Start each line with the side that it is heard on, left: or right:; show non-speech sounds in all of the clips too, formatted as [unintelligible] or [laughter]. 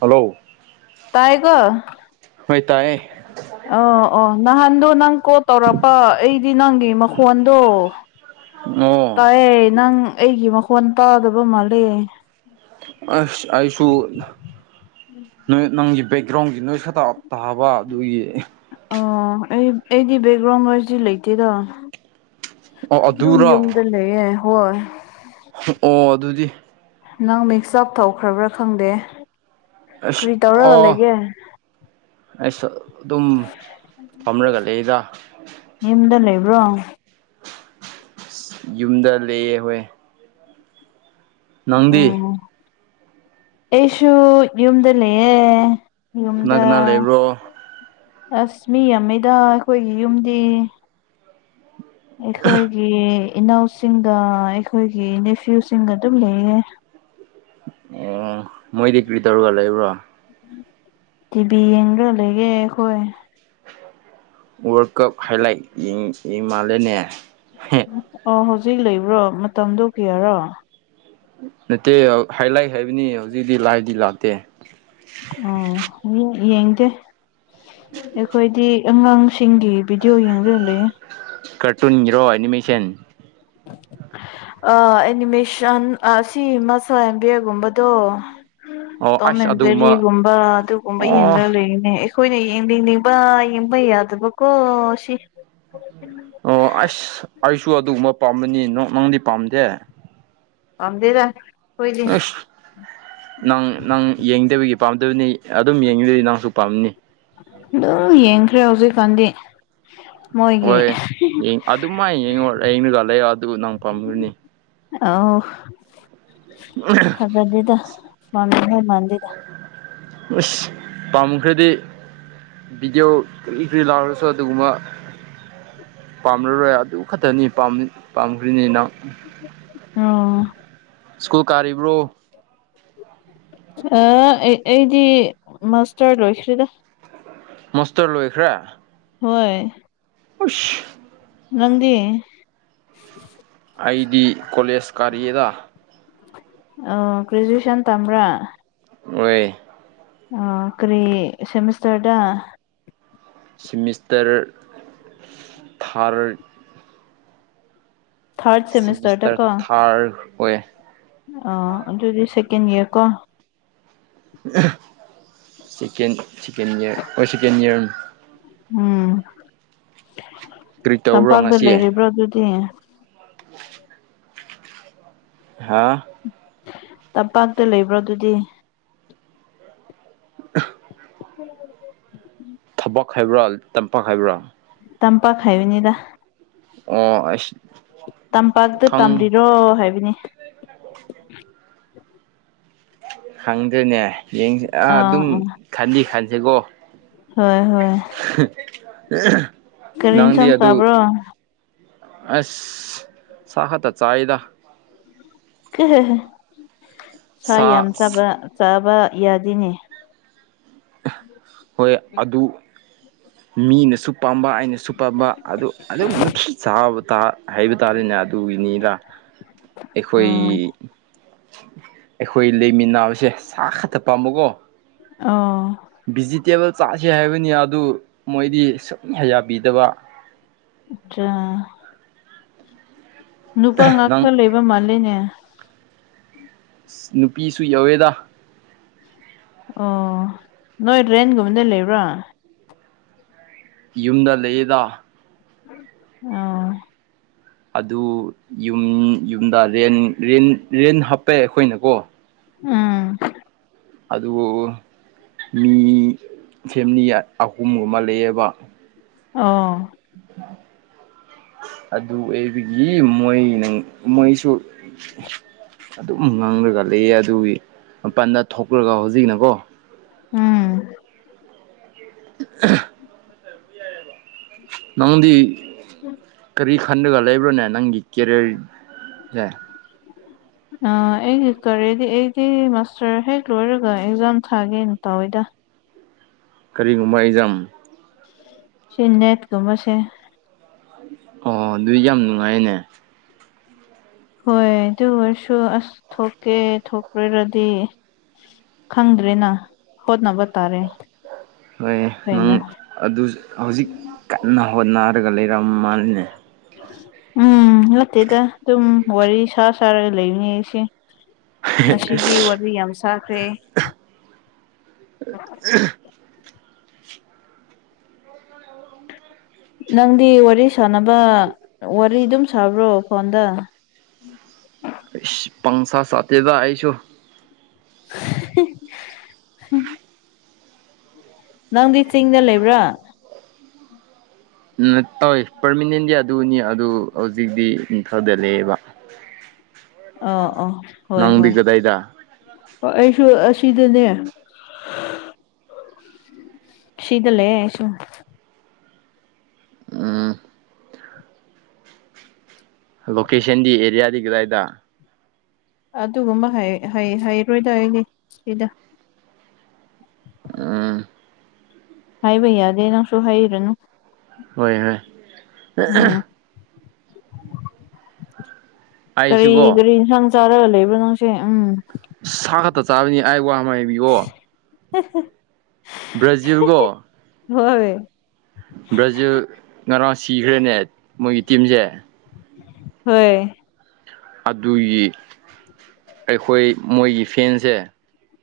right: Hello
left: ꯇꯥꯏꯀꯣ
right: ꯍꯣꯏ ꯇꯥꯏꯌꯦ
left: ꯑ ꯑꯣ ꯅꯍꯥꯟꯗꯣ ꯅꯪ ꯀꯣꯜ ꯇꯧꯔꯛꯄ ꯑꯩꯗꯤ ꯅꯪꯒꯤ ꯃꯈꯣꯟꯗꯣ
right: ꯑꯣ
left: ꯇꯥꯏꯌꯦ ꯅꯪ ꯑꯩꯒꯤ ꯃꯈꯣꯟ ꯇꯥꯗꯕ ꯃꯥꯜꯂꯦ
right: ꯑꯁ ꯑꯩꯁꯨ ꯅꯣꯏ ꯅꯪꯒꯤ ꯕꯦꯛꯒ꯭ꯔꯥꯎꯟꯒꯤ ꯅꯣꯏꯁ ꯈꯇ ꯇꯥꯕ ꯑꯗꯨꯒꯤ
left: ꯑꯣ ꯑꯩ ꯑꯩꯗꯤ ꯕꯦꯛꯒ꯭ꯔꯥꯎꯟ ꯅ‌ꯣꯏꯁꯇꯤ ꯂꯩꯇꯦꯗ
right: ꯑꯣ
left: ꯑꯗꯨꯝ
right: ꯑꯗꯨꯔꯣ
left: ꯌꯨꯝꯗ ꯂꯩꯌꯦ ꯍꯣꯏ
right: ꯑꯣ ꯑꯗꯨꯗꯤ
left: ꯅꯪ ꯃꯤꯛꯁ ꯑꯞ ꯇꯧꯈ꯭ꯔꯕ꯭ꯔꯥ ꯈꯪꯗꯦ
right: ꯑꯁ
left: ꯀꯔꯤ ꯇꯧꯔꯒ
right: ꯑꯣ
left: ꯂꯩꯒꯦ
right: ꯑꯩꯁꯨ ꯑꯗꯨꯝ ꯐꯝꯔꯒ ꯂꯩꯕ꯭ꯔ
left: ꯌꯨꯝꯗ ꯂꯩꯕ꯭ꯔꯣ
right: ꯌꯨꯝꯗ ꯂꯩꯌꯦ ꯍꯣꯏ ꯅꯪꯗꯤ
left: ꯎꯝ ꯑꯩꯁꯨ ꯌꯨꯝꯗ ꯂꯩꯌꯦ
right: ꯀꯅꯥ
left: ꯌꯨꯝꯗ
right: ꯀꯅꯥ ꯂꯩꯕ꯭ꯔꯣ
left: ꯑꯁ ꯃꯤ ꯌꯥꯝꯃꯤꯗ ꯑꯩꯈꯣꯏꯒꯤ ꯌꯨꯝꯗꯤ ꯑꯩꯈꯣꯏꯒꯤ ꯏꯅꯥꯎꯁꯤꯡꯒ ꯑꯩꯈꯣꯏꯒꯤ ꯅꯦꯐ꯭ꯌꯨꯁꯤꯡꯒ ꯑꯗꯨꯝ ꯂꯩꯌꯦ
right: ꯑꯣ ꯃꯣꯏꯗꯤ ꯀ꯭ꯔꯤ ꯇꯧꯔꯒ ꯂꯩꯕ꯭ꯔꯣ
left: ꯇꯤꯚꯤ ꯌꯦꯡꯔꯒ ꯂꯩꯌꯦ ꯑꯩꯈꯣꯏ
right: ꯋꯥꯔꯜ ꯀꯞ ꯍꯥꯏꯂꯥꯏꯠ ꯌꯦꯡ ꯃꯥꯜꯂꯦꯅꯦ
left: ꯑꯣ ꯍꯧꯖꯤꯛ ꯂꯩꯕ꯭ꯔꯣ ꯃꯇꯝꯗꯣ ꯀꯌꯥꯔꯣ
right: ꯅꯠꯇꯦ ꯍꯥꯏꯂꯥꯏꯠ ꯍꯥꯏꯕꯅꯤ ꯍꯧꯖꯤꯛꯇꯤ ꯂꯥꯏꯚꯗꯤ ꯂꯥꯛꯇꯦ
left: ꯑꯣ ꯌꯦ ꯌꯦꯡꯗꯦ ꯑꯩꯈꯣꯏꯗꯤ ꯑꯉꯥꯡꯁꯤꯡꯒꯤ ꯚꯤꯗꯤꯑꯣ ꯌꯦꯡꯔꯒ ꯂꯩꯌꯦ
right: ꯀꯥꯔꯇꯨꯟꯒꯤꯔꯣ ꯑꯦꯅꯤꯃꯦꯁꯟ
left: ꯑꯥ ꯑꯦꯅꯤꯃꯦꯁꯟ ꯁꯤ ꯃꯁ ꯑꯝ ꯕꯤ ꯑꯦ ꯒꯨꯝꯕꯗꯣ
right: ꯑꯣ
left: ꯇꯣꯝ
right: ꯑꯁ
left: ꯑꯦꯟ
right: ꯑꯗꯨꯒꯨꯝꯕ
left: ꯖꯦꯔꯤꯒꯨꯝꯕ ꯑꯗꯨꯒꯨꯝꯕ
right: ꯑꯣ
left: ꯌꯦꯡꯔꯒ ꯂꯩꯔꯤꯅꯦ꯫ ꯑꯈꯣꯏꯅ ꯌꯦꯡꯕꯤꯅꯤꯡꯕ ꯌꯦꯡꯕ ꯌꯥꯗꯕꯀꯣ ꯁꯤ
right: ꯑꯣ ꯑꯁ ꯑꯩꯁꯨ ꯑꯗꯨꯒꯨꯝꯕ ꯄꯥꯝꯕꯅꯤ ꯅꯣ ꯅꯪꯗꯤ ꯄꯥꯝꯗꯦ꯫
left: ꯄꯥꯝꯗꯦꯗꯥ
right: ꯑꯁ! ꯅꯪ ꯅꯪ ꯌꯦꯡꯗꯕꯒꯤ ꯄꯥꯝꯗꯕꯅꯤ ꯑꯗꯨꯝ ꯌꯦꯡꯉꯤꯗꯤ ꯅꯪꯁꯨ ꯄꯥꯝꯅꯤ꯫
left: ꯑꯗꯨꯝ ꯌꯦꯡꯈ꯭ꯔꯦ ꯍꯧꯖꯤꯛꯀꯥꯟꯗꯤ꯫ ꯃꯣꯏꯒꯤ
right: ꯍꯣꯏ ꯌꯦꯡ ꯑꯗꯨꯃꯥꯏ ꯌꯦꯡꯉꯣ ꯌꯦꯡꯔꯒ ꯂꯩꯔ ꯑꯗꯨ ꯅꯪ ꯄꯥꯝꯒꯅꯤ꯫
left: ꯑꯣ ꯊꯥꯖꯗꯦꯗ ꯄꯥꯝꯅꯉꯥꯏ ꯃꯥꯟꯗꯦꯗ꯫
right: ꯎꯨꯁ ꯄꯥꯝꯈ꯭ꯔꯥꯗꯤ ꯚꯤꯗꯤꯑꯣ ꯀꯔꯤ ꯀꯔꯤ ꯂꯥꯎꯔꯁꯨ ꯑꯗꯨꯒꯨꯝꯕ ꯄꯥꯝꯂꯔꯣꯏ ꯑꯗꯨ ꯈꯛꯇꯅꯤ ꯄꯥꯝ ꯄꯥꯝꯈ꯭ꯔꯤꯅꯤ ꯅꯪ꯫
left: ꯑꯣ
right: ꯁ꯭ꯀꯨꯜ ꯀꯥꯔꯤꯕ꯭ꯔꯣ?
left: ꯑꯥ ꯑꯩ ꯑꯩꯗꯤ ꯃꯥꯁꯇꯔ ꯂꯣꯏꯈ꯭꯭ꯔꯦꯗꯥ꯫
right: ꯃꯥꯁꯇꯔ ꯂꯣꯏꯈ꯭ꯔꯦ꯫
left: ꯍꯣꯏ
right: ꯑꯩꯁ
left: ꯅꯪꯗꯤ?
right: ꯑꯩꯗꯤ ꯀꯣꯂꯦꯖ ꯀꯥꯔꯤ ꯑꯦꯗ꯫
left: ꯑꯣ ꯒ꯭ꯔꯦꯖꯨꯌꯦꯁꯟ ꯇꯝꯕ꯭ꯔꯥ?
right: ꯑꯣꯏ
left: ꯑꯣ ꯀꯔꯤ ꯁꯦꯃꯤꯁꯇꯔꯗꯥ?
right: ꯁꯤꯃꯤꯁꯇꯔ ꯊꯥꯔ
left: ꯊꯥꯔꯠ ꯁꯦꯃꯤꯁꯇꯔꯗ
right: ꯁꯤꯃꯤꯁꯇꯔ ꯊꯥꯔ ꯑꯣꯏꯌꯦ ꯫
left: ꯑꯥ ꯑꯗꯨꯗꯤ ꯁꯦꯀꯦꯟ ꯏꯌꯥꯔ ꯀꯣ꯫
right: ꯁꯦꯀꯦꯟ ꯁꯦꯀꯦꯟ ꯏꯌꯥꯔ ꯍꯣꯏ ꯁꯦꯀꯦꯟ ꯏꯌꯥꯔꯅꯤ꯫
left: ꯎꯝ
right: ꯀꯔꯤ ꯇꯧꯕ꯭ꯔꯣ
left: ꯇꯝꯄꯥꯛꯇ
right: ꯉꯁꯤ
left: ꯂꯩꯔꯤꯕ꯭ꯔꯥ ꯑꯗꯨꯗꯤ?
right: ꯍꯥꯥ
left: ꯇꯝꯄꯥꯛꯇ ꯂꯩꯕ꯭ꯔꯣ ꯑꯗꯨꯗꯤ?
right: [unintelligible] ꯊꯕꯛ ꯍꯥꯏꯕ꯭ꯔꯥ ꯇꯝꯄꯥꯛ ꯍꯥꯏꯕ꯭ꯔꯥ?
left: ꯇꯝꯄꯥꯛ ꯍꯥꯏꯕꯅꯤꯗꯥ꯫
right: ꯑꯣ ꯑꯩꯁ
left: ꯇꯝꯄꯥꯛꯇ ꯇꯝꯔꯤꯔꯣ ꯍꯥꯏꯕꯅꯤ꯫
right: [unintelligible] ꯈꯪꯗꯦꯅꯦ ꯌꯦꯡꯁ ꯑꯥ ꯑꯗꯨꯝ ꯈꯟꯗꯤ ꯈꯟꯁꯦꯀꯣ꯫
left: ꯍꯣꯏ ꯍꯣꯏ ꯀꯔꯤ
right: ꯅꯪꯗꯤ
left: ꯏꯟꯁꯥꯡ
right: ꯑꯗꯨ
left: ꯆꯥꯕ꯭ꯔꯣ
right: ꯑꯁ ꯁꯥ ꯈꯛꯇ ꯆꯥꯏꯗ
left: [unintelligible] ꯁꯥ ꯌꯥꯝ ꯆꯥꯕ ꯆꯥꯕ ꯌꯥꯗꯦꯅꯦ
right: ꯍꯣꯏ ꯑꯗꯨ ꯃꯤꯅꯁꯨ ꯄꯥꯝꯕ ꯑꯩꯅꯁꯨ ꯄꯥꯝꯕ ꯑꯗꯨ ꯑꯗꯨꯝ ꯅꯨꯡꯈꯤ ꯆꯥꯕ ꯇꯥ ꯍꯥꯏꯕ ꯇꯥꯔꯦꯅꯦ ꯑꯗꯨꯒꯤꯅꯤꯗ ꯑꯩꯈꯣꯏ
left: ꯑꯣ
right: ꯑꯩꯈꯣꯏ ꯂꯩꯃꯤꯟꯅꯕꯁꯦ ꯁꯥ ꯈꯛꯇ ꯄꯥꯝꯕꯀꯣ
left: ꯑꯣ
right: ꯚꯤꯖꯤꯇꯦꯕꯜ ꯆꯥꯥꯁꯦ ꯍꯥꯏꯕꯅꯤ ꯑꯗꯨ ꯃꯣꯏꯗꯤ ꯁꯨꯡꯌꯥ ꯌꯥꯕꯤꯗꯕ
left: ꯑꯠꯆꯥ ꯅꯨꯄꯥ ꯉꯥꯛꯇ
right: ꯅꯪ
left: ꯂꯩꯕ ꯃꯥꯜꯂꯦꯅꯦ
right: ꯅꯨꯄꯤꯁꯨ ꯌꯧꯋꯦꯗ
left: ꯑꯣ ꯅꯣꯏ ꯔꯦꯟꯒꯨꯝꯕꯗ ꯂꯩꯕ꯭ꯔꯥ
right: ꯌꯨꯝꯗ ꯂꯩꯌꯦꯗ
left: ꯑ
right: ꯑꯗꯨ ꯌꯨꯝ ꯌꯨꯝꯗ ꯔꯦꯟ ꯔꯦꯟ ꯔꯦꯟ ꯍꯥꯞꯄꯦ ꯑꯩꯈꯣꯏꯅꯀꯣ
left: ꯎꯝ
right: ꯑꯗꯨꯕꯨ ꯃꯤ ꯐꯦꯃꯤꯂꯤ ꯑꯍꯨꯝꯒꯨꯝꯕ ꯂꯩꯌꯦꯕ
left: ꯑꯣ
right: ꯑꯗꯨ ꯑꯩꯕꯒꯤ ꯃꯣꯏ ꯅꯪ ꯃꯣꯏꯁꯨ ꯑꯗꯨꯝ ꯉꯥꯡꯂꯒ ꯂꯩꯌꯦ ꯑꯗꯨꯒꯤ ꯃꯄꯥꯟꯗ ꯊꯣꯛꯔꯒ ꯍꯧꯖꯤꯛꯅꯀꯣ
left: ꯎꯝ
right: [unintelligible] ꯅꯪꯗꯤ ꯀꯔꯤ ꯈꯟꯗꯒ ꯂꯩꯕ꯭ꯔꯣꯅꯦ ꯅꯪꯒꯤ ꯀꯦꯔꯤꯌꯔ ꯁꯦ
left: [inaudible] ꯑ ꯑꯩꯒꯤ ꯀꯔꯤꯗꯤ ꯑꯩꯗꯤ ꯃꯥꯁꯇꯔ ꯍꯦꯛ ꯂꯣꯏꯔꯒ ꯑꯦꯛꯖꯥꯝ ꯊꯥꯒꯦꯅ ꯇꯧꯋꯤꯗ
right: ꯀꯔꯤꯒꯨꯝꯕ ꯑꯦꯛꯖꯥꯝ
left: ꯁꯤ ꯅꯦꯠꯒꯨꯝꯕꯁꯦ
right: ꯑꯣ ꯑꯗꯨ ꯌꯥꯝ ꯅꯨꯡꯉꯥꯏꯌꯦꯅꯦ
left: ꯍꯣꯏ ꯑꯗꯨ ꯑꯣꯏꯔꯁꯨ ꯑꯁ ꯊꯣꯛꯀꯦ ꯊꯣꯛꯄꯔꯗꯤ ꯈꯪꯗ꯭ꯔꯦꯅ ꯍꯣꯠꯅꯕ ꯇꯥꯔꯦ
right: ꯍꯣꯏ ꯅꯪ
left: ꯀꯩꯅꯣ
right: ꯑꯗꯨ ꯍꯧꯖꯤꯛ ꯀꯟꯅ ꯍꯣꯠꯅꯔꯒ ꯂꯩꯔꯝ ꯃꯥꯜꯜꯂꯤꯅꯦ
left: ꯎꯝ ꯅꯠꯇꯦꯗ ꯑꯗꯨꯝ ꯋꯥꯔꯤ ꯁꯥ ꯁꯥꯔꯒ ꯂꯩꯕꯅꯦ ꯑꯩꯁꯦ ꯉꯁꯤꯗꯤ ꯋꯥꯔꯤ ꯌꯥꯝ ꯁꯥꯈ꯭ꯔꯦ
right: [unintelligible]
left: ꯅꯪꯗꯤ ꯋꯥꯔꯤ ꯁꯥꯅꯕ ꯋꯥꯔꯤ ꯑꯗꯨꯝ ꯁꯥꯕ꯭ꯔꯣ ꯐꯣꯟꯗ
right: ꯄꯪꯁꯥ ꯁꯥꯇꯦꯗ ꯑꯩꯁꯨ
left: [unintelligible] ꯅꯪꯗꯤ ꯆꯤꯡꯗ ꯂꯩꯕ꯭ꯔꯥ
right: ꯅꯠ ꯑꯣꯏ ꯄꯔꯃꯤꯅꯦꯟꯗꯤ ꯑꯗꯨꯅꯤ ꯑꯗꯨ ꯍꯧꯖꯤꯛꯇꯤ ꯏꯝꯐꯥꯜꯗ ꯂꯩꯌꯦꯕ
left: ꯑ ꯑꯣ ꯍꯣꯏ
right: ꯅꯪꯗꯤ
left: ꯍꯣꯏ
right: ꯀꯗꯥꯏꯗ
left: ꯑꯩꯁꯨ ꯑꯁꯤꯗꯅꯦ ꯁꯤꯗ ꯂꯩꯌꯦ ꯑꯩꯁꯨ
right: ꯎꯝ ꯂꯣꯀꯦꯁꯟꯗꯤ ꯑꯦꯔꯤꯌꯥꯗꯤ ꯀꯗꯥꯏꯗ
left: ꯑꯗꯨꯒꯨꯝꯕ ꯍꯥꯏ ꯍꯩ ꯍꯥꯏꯔꯣꯏꯗ ꯑꯩꯗꯤ ꯁꯤꯗ
right: ꯎꯝ
left: ꯍꯥꯏꯕ ꯌꯥꯗꯦ ꯅꯪꯁꯨ ꯍꯥꯏꯔꯅꯨ
right: ꯍꯣꯏ ꯍꯣꯏ
left: ꯎꯝ ꯀꯔꯤ
right: ꯑꯩꯁꯤꯀꯣ
left: ꯀꯔꯤ ꯏꯟꯁꯥꯡ ꯆꯥꯔꯒ ꯂꯩꯕ꯭ꯔꯣ ꯅꯪꯁꯦ ꯎꯝ
right: ꯁꯥ ꯈꯛꯇ ꯆꯥꯒꯅꯤ ꯑꯩ ꯋꯥꯥꯃꯩ
left: [unintelligible]
right: ꯕ꯭ꯔꯖꯤꯜꯒꯣ
left: ꯍꯣꯏ
right: ꯕ꯭ꯔꯖꯤꯜ ꯉꯔꯥꯡ ꯁꯤꯈ꯭ꯔꯦꯅꯦ ꯃꯣꯏꯒꯤ ꯇꯤꯝꯁꯦ꯫
left: ꯍꯣꯏ
right: ꯑꯗꯨꯒꯤ ꯑꯩꯈꯣꯏ ꯃꯣꯏꯒꯤ ꯐꯦꯟꯁꯦ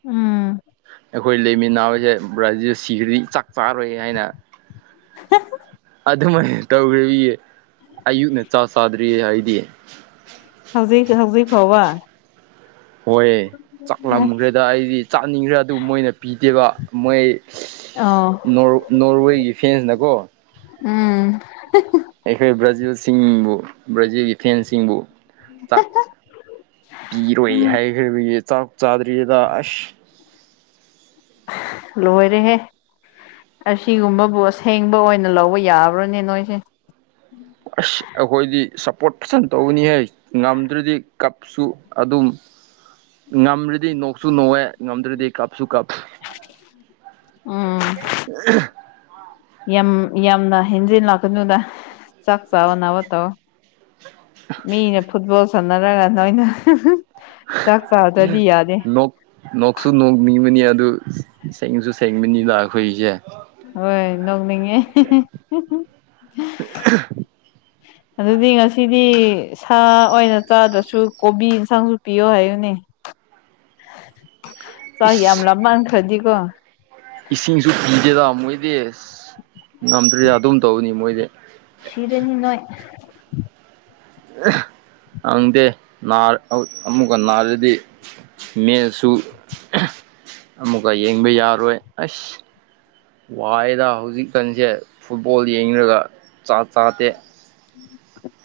left: ꯎꯝ
right: ꯑꯩꯈꯣꯏ ꯂꯩꯃꯤꯟꯅꯕꯁꯦ ꯕ꯭ꯔꯥꯖꯤꯜ ꯁꯤꯈ꯭ꯔꯗꯤ ꯆꯥꯛ ꯆꯥꯔꯣꯏ ꯍꯥꯏꯅ ꯑꯗꯨꯃꯥꯏꯅ ꯇꯧꯈ꯭ꯔꯕꯤ ꯑꯌꯨꯛꯅ ꯆꯥꯛ ꯆꯥꯗ꯭ꯔꯤꯌꯦ ꯑꯩꯗꯤ꯫
left: ꯍꯧꯖꯤꯛ ꯍꯧꯖꯤꯛ ꯐꯥꯎꯕ
right: ꯍꯣꯏ ꯆꯥꯛꯂꯝꯈ꯭ꯔꯦꯗ ꯑꯩꯗꯤ ꯆꯥꯅꯤꯡꯈ꯭ꯔꯦ ꯑꯗꯨ ꯃꯣꯏꯅ ꯄꯤꯗꯦꯕ ꯃꯣꯏ
left: ꯑꯣ
right: ꯅꯣꯔ ꯅꯣꯔꯋꯦꯒꯤ ꯐꯦꯟꯅ ꯀꯣ
left: ꯎꯝ
right: ꯑꯩꯈꯣꯏ ꯕ꯭ꯔꯥꯖꯤꯜꯁꯤꯡꯕꯨ ꯕ꯭ꯔꯥꯖꯤꯜꯒꯤ ꯐꯦꯟꯁꯤꯡꯕꯨ ꯆꯥꯛ ꯄꯤꯔꯣꯏ ꯍꯥꯏꯈ꯭ꯔꯕꯒꯤ ꯆꯥꯛ ꯆꯥꯗ꯭ꯔꯤꯗ ꯑꯁ꯫
left: ꯂꯣꯏꯔꯦꯍꯦ! ꯑꯁꯤꯒꯨꯝꯕꯕꯨ ꯑꯁꯦꯡꯕ ꯑꯣꯏꯅ ꯂꯧꯕ ꯌꯥꯕ꯭ꯔꯥꯅꯦ ꯅꯣꯏꯁꯦ?
right: ꯑꯁ ꯑꯩꯈꯣꯏꯗꯤ ꯁꯞꯄꯣꯔꯠ ꯐꯖꯅ ꯇꯧꯕꯅꯤꯍꯦ ꯉꯝꯗ꯭ꯔꯗꯤ ꯀꯞ ꯁꯨ ꯑꯗꯨꯝ ꯉꯝꯔꯗꯤ ꯅꯣꯛ ꯁꯨ ꯅꯣꯛꯑꯦ ꯉꯝꯗ꯭ꯔꯗꯤ ꯀꯞꯁꯨ ꯀꯞꯄꯤ꯫
left: ꯎꯝ ꯌꯥꯝ ꯌꯥꯝꯅ ꯍꯦꯟꯖꯤꯜꯂꯥꯛꯀꯗꯨꯗ ꯆꯥꯛ ꯆꯥꯕ ꯅꯥꯕ ꯇꯧ ꯑꯣ ꯫ ꯃꯤꯅ ꯐꯨꯠꯕꯣꯜ ꯁꯥꯟꯅꯔꯒ ꯅꯣꯏꯅ ꯆꯥꯛ ꯆꯥꯗ꯭ꯔꯗꯤ ꯌꯥꯗꯦ
right: ꯅꯣꯛ ꯅꯣꯛꯁꯨ ꯅꯣꯛꯅꯤꯡꯕꯅꯤ ꯑꯗꯨ ꯁꯦꯡꯁꯨ ꯁꯦꯡꯕꯅꯤꯗ ꯑꯩꯈꯣꯏꯁꯦ꯫
left: ꯍꯣꯏ ꯅꯣꯡꯅꯤꯡꯉꯦ ꯫ ꯑꯗꯨꯗꯤ ꯉꯁꯤꯗꯤ ꯁꯥ ꯑꯣꯏꯅ ꯆꯥꯗ꯭ꯔꯁꯨ ꯀꯣꯕꯤ ꯏꯟꯁꯥꯡꯁꯨ ꯄꯤꯌꯣ ꯍꯥꯏꯌꯨꯅꯦ꯫ ꯆꯥꯛ ꯌꯥꯝ
right: ꯏꯁ
left: ꯂꯥꯝꯃꯟ ꯈ꯭ꯔꯗꯤꯀꯣ
right: ꯏꯁꯤꯡꯁꯨ ꯄꯤꯗꯦꯗ ꯃꯣꯏꯗꯤ ꯉꯝꯗ꯭ꯔꯦꯗ ꯑꯗꯨꯝ ꯇꯧꯅꯤ ꯃꯣꯏꯗꯤ꯫
left: ꯁꯤꯔꯅꯤ ꯅꯣꯏ꯫
right: ꯈꯪꯗꯦ ꯅꯥꯔ ꯑꯃꯨꯛꯀ ꯅꯥꯔꯗꯤ ꯃꯦꯁꯨ ꯑꯃꯨꯛꯀ ꯌꯦꯡꯕ ꯌꯥꯔꯣꯏ ꯑꯁ! ꯋꯥꯏꯗ ꯍꯧꯖꯤꯛꯀꯥꯟꯁꯦ ꯐꯨꯠꯕꯣꯜ ꯌꯦꯡꯔꯒ ꯆꯥꯛ ꯆꯥꯗꯦ꯫
left: [unintelligible]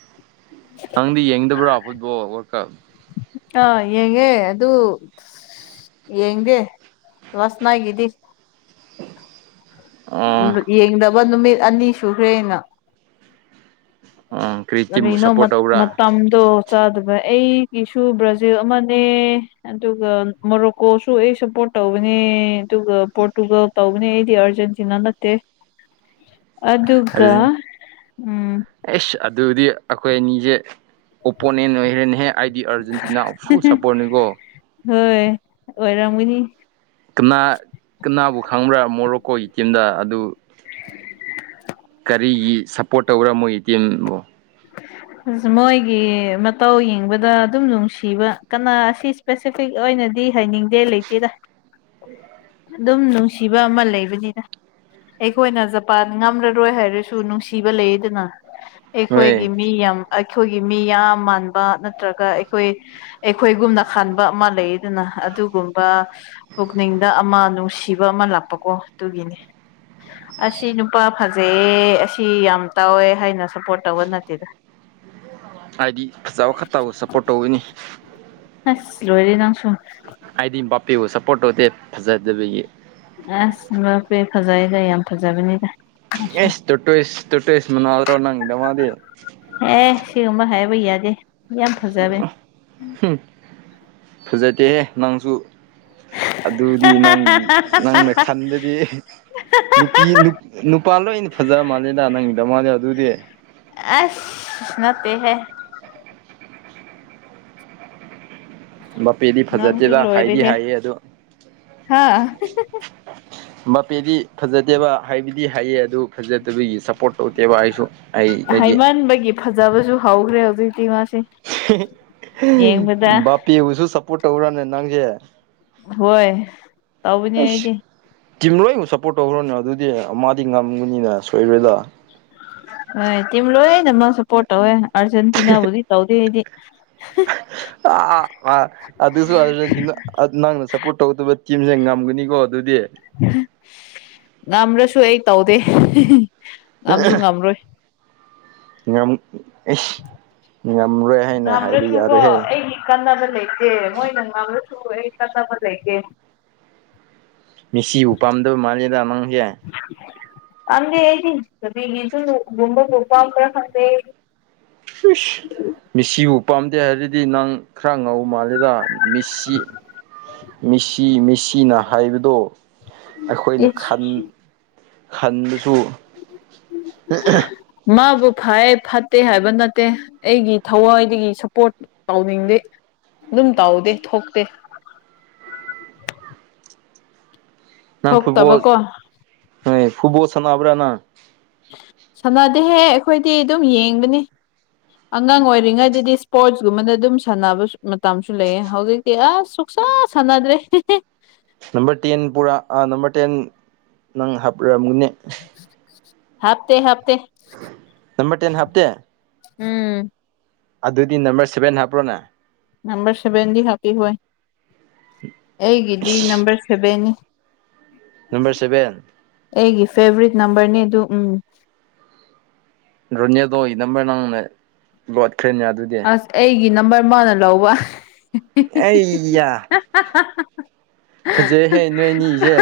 right: ꯅꯪꯗꯤ ꯌꯦꯡꯗꯕ꯭ꯔꯥ ꯐꯨꯠꯕꯣꯜ ꯋꯥꯔꯜ ꯀꯞ?
left: ꯑ ꯌꯦꯡꯉꯦ ꯑꯗꯨ ꯌꯦꯡꯗꯦ ꯂꯥꯁꯅꯥꯏꯠꯀꯤꯗꯤ
right: ꯑꯣ
left: ꯌꯦꯡꯗꯕ ꯅꯨꯃꯤꯠ ꯑꯅꯤ ꯁꯨꯈ꯭ꯔꯦꯅ꯫
right: ꯎꯝ
left: ꯀꯔꯤꯅꯣ ꯃꯠ ꯃꯇꯝꯗꯣ ꯆꯥꯗꯕ ꯑꯩꯒꯤꯁꯨ ꯕ꯭ꯔꯥꯖꯤꯜ ꯑꯃꯅꯦ꯫ ꯑꯗꯨꯒ ꯃꯣꯔꯣꯀꯣꯁꯨ ꯑꯩ ꯁꯞꯄꯣꯔꯠ ꯇꯧꯕꯅꯦ ꯑꯗꯨꯒ ꯄꯣꯔꯇꯨꯒꯜ ꯇꯧꯕꯅꯤ ꯑꯩꯗꯤ ꯑꯥꯔꯖꯦꯟꯇꯤꯅꯥ ꯅꯠꯇꯦ ꯑꯗꯨꯒ ꯎꯝ
right: ꯑꯦꯁ ꯑꯗꯨꯗꯤ ꯑꯈꯣꯏ ꯑꯅꯤꯁꯦ ꯑꯣꯄꯣꯅꯦꯟ ꯑꯣꯏꯈ꯭ꯔꯅꯦꯍꯦ꯫ ꯑꯩꯗꯤ ꯑꯥꯔꯖꯦꯟꯇꯤꯅꯥ ꯐꯨꯜ ꯁꯄꯣꯔꯠꯅꯤꯀꯣ꯫
left: ꯍꯣꯏ ꯑꯣꯔꯝꯒꯅꯤ꯫
right: ꯀꯅꯥ ꯀꯅꯥꯕꯨ ꯈꯪꯕ꯭ꯔꯥ ꯃꯣꯔꯣꯀꯣꯒꯤ ꯇꯤꯝꯗ ꯑꯗꯨ
left: [unintelligible]
right: ꯀꯔꯤꯒꯤ ꯁꯞꯄꯣꯔꯠ ꯇꯧꯕ꯭ꯔꯥ ꯃꯣꯏꯒꯤ ꯇꯤꯝꯕꯨ?
left: ꯃꯣꯏꯒꯤ ꯃꯇꯧ ꯌꯦꯡꯕꯗ ꯑꯗꯨꯝ ꯅꯨꯡꯁꯤꯕ ꯀꯅꯥ ꯑꯁꯤ ꯏꯁꯄꯦꯁꯤꯐꯤꯛ ꯑꯣꯏꯅꯗꯤ ꯍꯥꯏꯅꯤꯡꯗꯦ ꯂꯩꯇꯦꯗ꯫ ꯑꯗꯨꯝ ꯅꯨꯡꯁꯤꯕ ꯑꯃ ꯂꯩꯕꯅꯤꯗ꯫ ꯑꯩꯈꯣꯏꯅ ꯖꯄꯥꯟ ꯉꯝꯔꯔꯣꯏ ꯍꯥꯏꯔꯁꯨ ꯅꯨꯡꯁꯤꯕ ꯂꯩꯗꯅ ꯑꯩꯈꯣꯏꯒꯤ
right: ꯍꯣꯏ
left: ꯃꯤ ꯌꯥꯝ ꯑꯩꯈꯣꯏꯒꯤ ꯃꯤ ꯌꯥꯝ ꯃꯥꯟꯕ ꯅꯠꯇ꯭ꯔꯒ ꯑꯩꯈꯣꯏ ꯑꯩꯈꯣꯏꯒꯨꯝꯅ ꯈꯟꯕ ꯑꯃ ꯂꯩꯗꯅ ꯑꯗꯨꯒꯨꯝꯕ ꯄꯨꯛꯅꯤꯡꯗ ꯑꯃ ꯅꯨꯡꯁꯤꯕ ꯑꯃ ꯂꯥꯛꯄꯀꯣ ꯑꯗꯨꯒꯤꯅꯦ ꯑꯁꯤ ꯅꯨꯄꯥ ꯐꯖꯩꯌꯦ ꯑꯁꯤ ꯌꯥꯝ ꯇꯧꯋꯦ ꯍꯥꯏꯅ ꯁꯄꯣꯔꯠ ꯇꯧꯕ ꯅꯠꯇꯦꯗ
right: ꯑꯥꯏꯗꯤ ꯐꯖꯕ ꯈꯠꯇꯕꯨ ꯁꯞꯄꯣꯔꯠ ꯇꯧꯒꯅꯤ
left: ꯑꯁ ꯂꯣꯏꯔꯦ ꯅꯪꯁꯨꯨ
right: ꯑꯥꯏꯗꯤ ꯕꯥꯄꯦꯕꯨ ꯁꯞꯄꯣꯔꯠ ꯇꯧꯗꯦ ꯐꯖꯗꯕꯒꯤ
left: ꯑꯁ ꯕꯥꯞꯄꯦ ꯐꯖꯩꯌꯦꯗ ꯌꯥꯝ ꯐꯖꯕꯅꯤꯗ ꯅꯪꯁꯨ
right: ꯑꯦꯁ ꯇꯨꯔꯇꯣꯏꯁ ꯇꯨꯔꯇꯣꯏꯁ ꯃꯅꯥꯎꯔꯣ ꯅꯪꯒꯤꯗꯃꯛꯇꯤ
left: ꯑꯦ ꯁꯤꯒꯨꯝꯕ ꯍꯥꯏꯕ ꯌꯥꯗꯦ ꯌꯥꯝ ꯐꯖꯕꯦ
right: ꯍꯨꯡ ꯐꯖꯗꯦꯍꯦ ꯅꯪꯁꯨ ꯑꯗꯨꯗꯤ ꯅꯪꯒꯤ ꯅꯪꯅ ꯈꯟꯕꯗꯤ ꯅꯨꯄꯤ ꯅꯨꯄꯥ ꯂꯣꯏꯅ ꯐꯖꯕ ꯃꯥꯜꯂꯦꯗ ꯅꯪꯒꯤꯗꯃꯛꯗꯤ ꯑꯗꯨꯗꯤ
left: ꯑꯁ ꯅꯠꯇꯦꯍꯦ
right: ꯕꯥꯄꯦꯗꯤ
left: ꯅꯪꯁꯨ
right: ꯐꯖꯗꯦꯗ ꯍꯥꯏꯗꯤ
left: ꯂꯣꯏꯔꯦꯍꯦ
right: ꯍꯥꯏꯌꯦ ꯑꯗꯨ
left: ꯍꯥꯥ
right: ꯕꯥꯗꯤ ꯐꯖꯗꯦꯕ ꯍꯩꯕꯗꯤ ꯍꯩꯌꯦ ꯑꯗꯨ ꯐꯖꯗꯕꯒꯤ ꯁꯞꯄꯣꯔꯠ ꯇꯧꯗꯦꯕ ꯑꯩꯁꯨ ꯑꯩ ꯑꯩꯗꯤ
left: ꯍꯩꯃꯟꯕꯒꯤ ꯐꯖꯕꯁꯨ ꯍꯧꯈ꯭ꯔꯦ ꯍꯧꯖꯤꯛꯇꯤ ꯃꯥꯁꯦ ꯌꯦꯡꯕꯗ
right: ꯕꯥꯄꯦꯕꯨꯁꯨ ꯁꯞꯄꯣꯔꯠ ꯇꯧꯕ꯭ꯔꯅꯦ ꯅꯪꯁꯦ
left: ꯍꯣꯏ ꯇꯧꯕꯅꯦ
right: ꯑꯩꯁ
left: ꯑꯩꯗꯤ
right: ꯇꯤꯝ ꯂꯣꯏꯕꯨ ꯁꯞꯄꯣꯔꯠ ꯇꯧꯈ꯭ꯔꯣꯅꯦ ꯑꯗꯨꯗꯤ ꯑꯃꯥꯗꯤ ꯉꯝꯒꯅꯤꯅ ꯁꯣꯏꯔꯣꯏꯗ
left: ꯍꯣꯏ ꯇꯤꯝ ꯂꯣꯏꯅꯃꯛ ꯁꯞꯄꯣꯔꯠ ꯇꯧꯋꯦ ꯑꯥꯔꯖꯦꯟꯇꯤꯅꯥꯕꯨꯗꯤ ꯇꯧꯗꯦ ꯑꯩꯗꯤ
right: ꯑꯥ ꯑꯥ ꯑꯗꯨꯁꯨ ꯑꯔꯖꯦꯟꯇꯤꯅꯥ ꯅꯪꯅ ꯁꯄꯣꯔꯠ ꯇꯧꯗꯕ ꯇꯤꯝꯁꯦ ꯉꯝꯒꯅꯤꯀꯣ ꯑꯗꯨꯗꯤ
left: ꯉꯝꯔꯁꯨ ꯑꯩ ꯇꯧꯗꯦ ꯉꯝꯁꯨ ꯉꯝꯔꯣꯏ
right: ꯉꯝ ꯑꯩꯁ ꯉꯝꯔꯣꯏ ꯍꯥꯏꯅ ꯍꯥꯏꯕ
left: ꯉꯝꯔꯁꯨꯀꯣ
right: ꯌꯥꯔꯣꯏꯍꯦ
left: ꯑꯩꯒꯤ ꯀꯥꯟꯅꯕ ꯂꯩꯇꯦ ꯃꯣꯏꯅ ꯉꯝꯂꯁꯨ ꯑꯩ ꯀꯥꯟꯅꯕ ꯂꯩꯇꯦ
right: ꯃꯦꯁꯤꯕꯨ ꯄꯥꯝꯗꯕ ꯃꯥꯂꯦꯗ ꯅꯪꯁꯦ
left: ꯄꯥꯝꯗꯦ ꯑꯩꯗꯤ [unintelligible] ꯒꯨꯝꯕꯕꯨ ꯄꯥꯝꯕ꯭ꯔ ꯈꯪꯗꯦ
right: ꯏꯁ ꯃꯤꯁꯤꯕꯨ ꯄꯥꯝꯗꯦ ꯍꯥꯏꯔꯗꯤ ꯅꯪ ꯈꯔ ꯉꯧꯕ ꯃꯥꯜꯂꯦꯗ ꯃꯤꯁꯤ ꯃꯤꯁꯤ ꯃꯤꯁꯤꯅ ꯍꯥꯏꯕꯗꯣ ꯑꯩꯈꯣꯏꯅ
left: ꯏꯁ
right: ꯈꯟ ꯈꯟꯕꯁꯨ
left: ꯃꯥꯕꯨ ꯐꯩ ꯐꯠꯇꯦ ꯍꯥꯏꯕ ꯅꯠꯇꯦ ꯑꯩꯒꯤ ꯊꯋꯥꯏꯗꯒꯤ ꯁꯞꯄꯣꯔꯠ ꯇꯧꯅꯤꯡꯗꯦ ꯑꯗꯨꯝ ꯇꯧꯗꯦ ꯊꯣꯛꯇꯦ
right: ꯅꯪ ꯐꯨꯠꯕꯣꯜ
left: ꯊꯣꯛꯇꯕꯀꯣ
right: ꯍꯣꯏ ꯐꯨꯠꯕꯣꯜ ꯁꯥꯟꯅꯕ꯭ꯔ ꯅꯪ
left: ꯁꯥꯟꯅꯗꯦꯍꯦ ꯑꯩꯈꯣꯏꯗꯤ ꯑꯗꯨꯝ ꯌꯦꯡꯕꯅꯤ ꯑꯉꯥꯡ ꯑꯣꯏꯔꯤꯉꯩꯗꯗꯤ ꯏꯁꯄꯣꯔꯠꯁꯀꯨꯝꯕꯗ ꯑꯗꯨꯝ ꯁꯥꯟꯅꯕ ꯃꯇꯝꯁꯨ ꯂꯩꯑꯦ ꯍꯧꯖꯤꯛ ꯇꯤ ꯑꯁ ꯁꯨꯛꯁꯥ ꯁꯥꯟꯅꯗ꯭ꯔꯦ ꯍꯦꯍꯦ
right: ꯅꯝꯕꯔ ꯇꯦꯟ ꯄꯨꯔꯥ ꯅꯝꯕꯔ ꯇꯦꯟ ꯅꯪ ꯍꯥꯞꯔꯝꯒꯅꯤ
left: ꯍꯥꯞꯇꯦ ꯍꯥꯞꯇꯦ
right: ꯅꯝꯕꯔ ꯇꯦꯟ ꯍꯥꯞꯇꯦ
left: ꯎꯝ
right: ꯑꯗꯨꯗꯤ ꯅꯝꯕꯔ ꯁꯚꯦꯟ ꯍꯥꯞꯄ꯭ꯔꯣꯅꯦ
left: ꯅꯝꯕꯔ ꯁꯚꯦꯟꯗꯤ ꯍꯥꯞꯄꯤ ꯍꯣꯏ ꯑꯩꯒꯤꯗꯤ ꯅꯝꯕꯔ ꯁꯚꯦꯟꯅꯤ [inaudible]
right: ꯅꯝꯕꯔ ꯁꯕꯦꯟ
left: ꯑꯩꯒꯤ ꯐꯦꯕꯔꯤꯠ ꯅꯝꯕꯔꯅꯤ ꯑꯗꯨ ꯎꯝ
right: ꯔꯣꯅꯦꯜꯗꯣꯒꯤ ꯅꯝꯕꯔ ꯅꯪꯅ ꯂꯣꯠꯈ꯭ꯔꯦꯅꯦ ꯑꯗꯨꯗꯤ
left: ꯑꯁ ꯑꯩꯒꯤ ꯅꯝꯕꯔ ꯃꯥꯅ ꯂꯧꯕ
right: ꯑꯩꯌꯥ ꯐꯖꯩꯍꯦ ꯅꯣꯏꯅꯤꯒꯤꯁꯦ!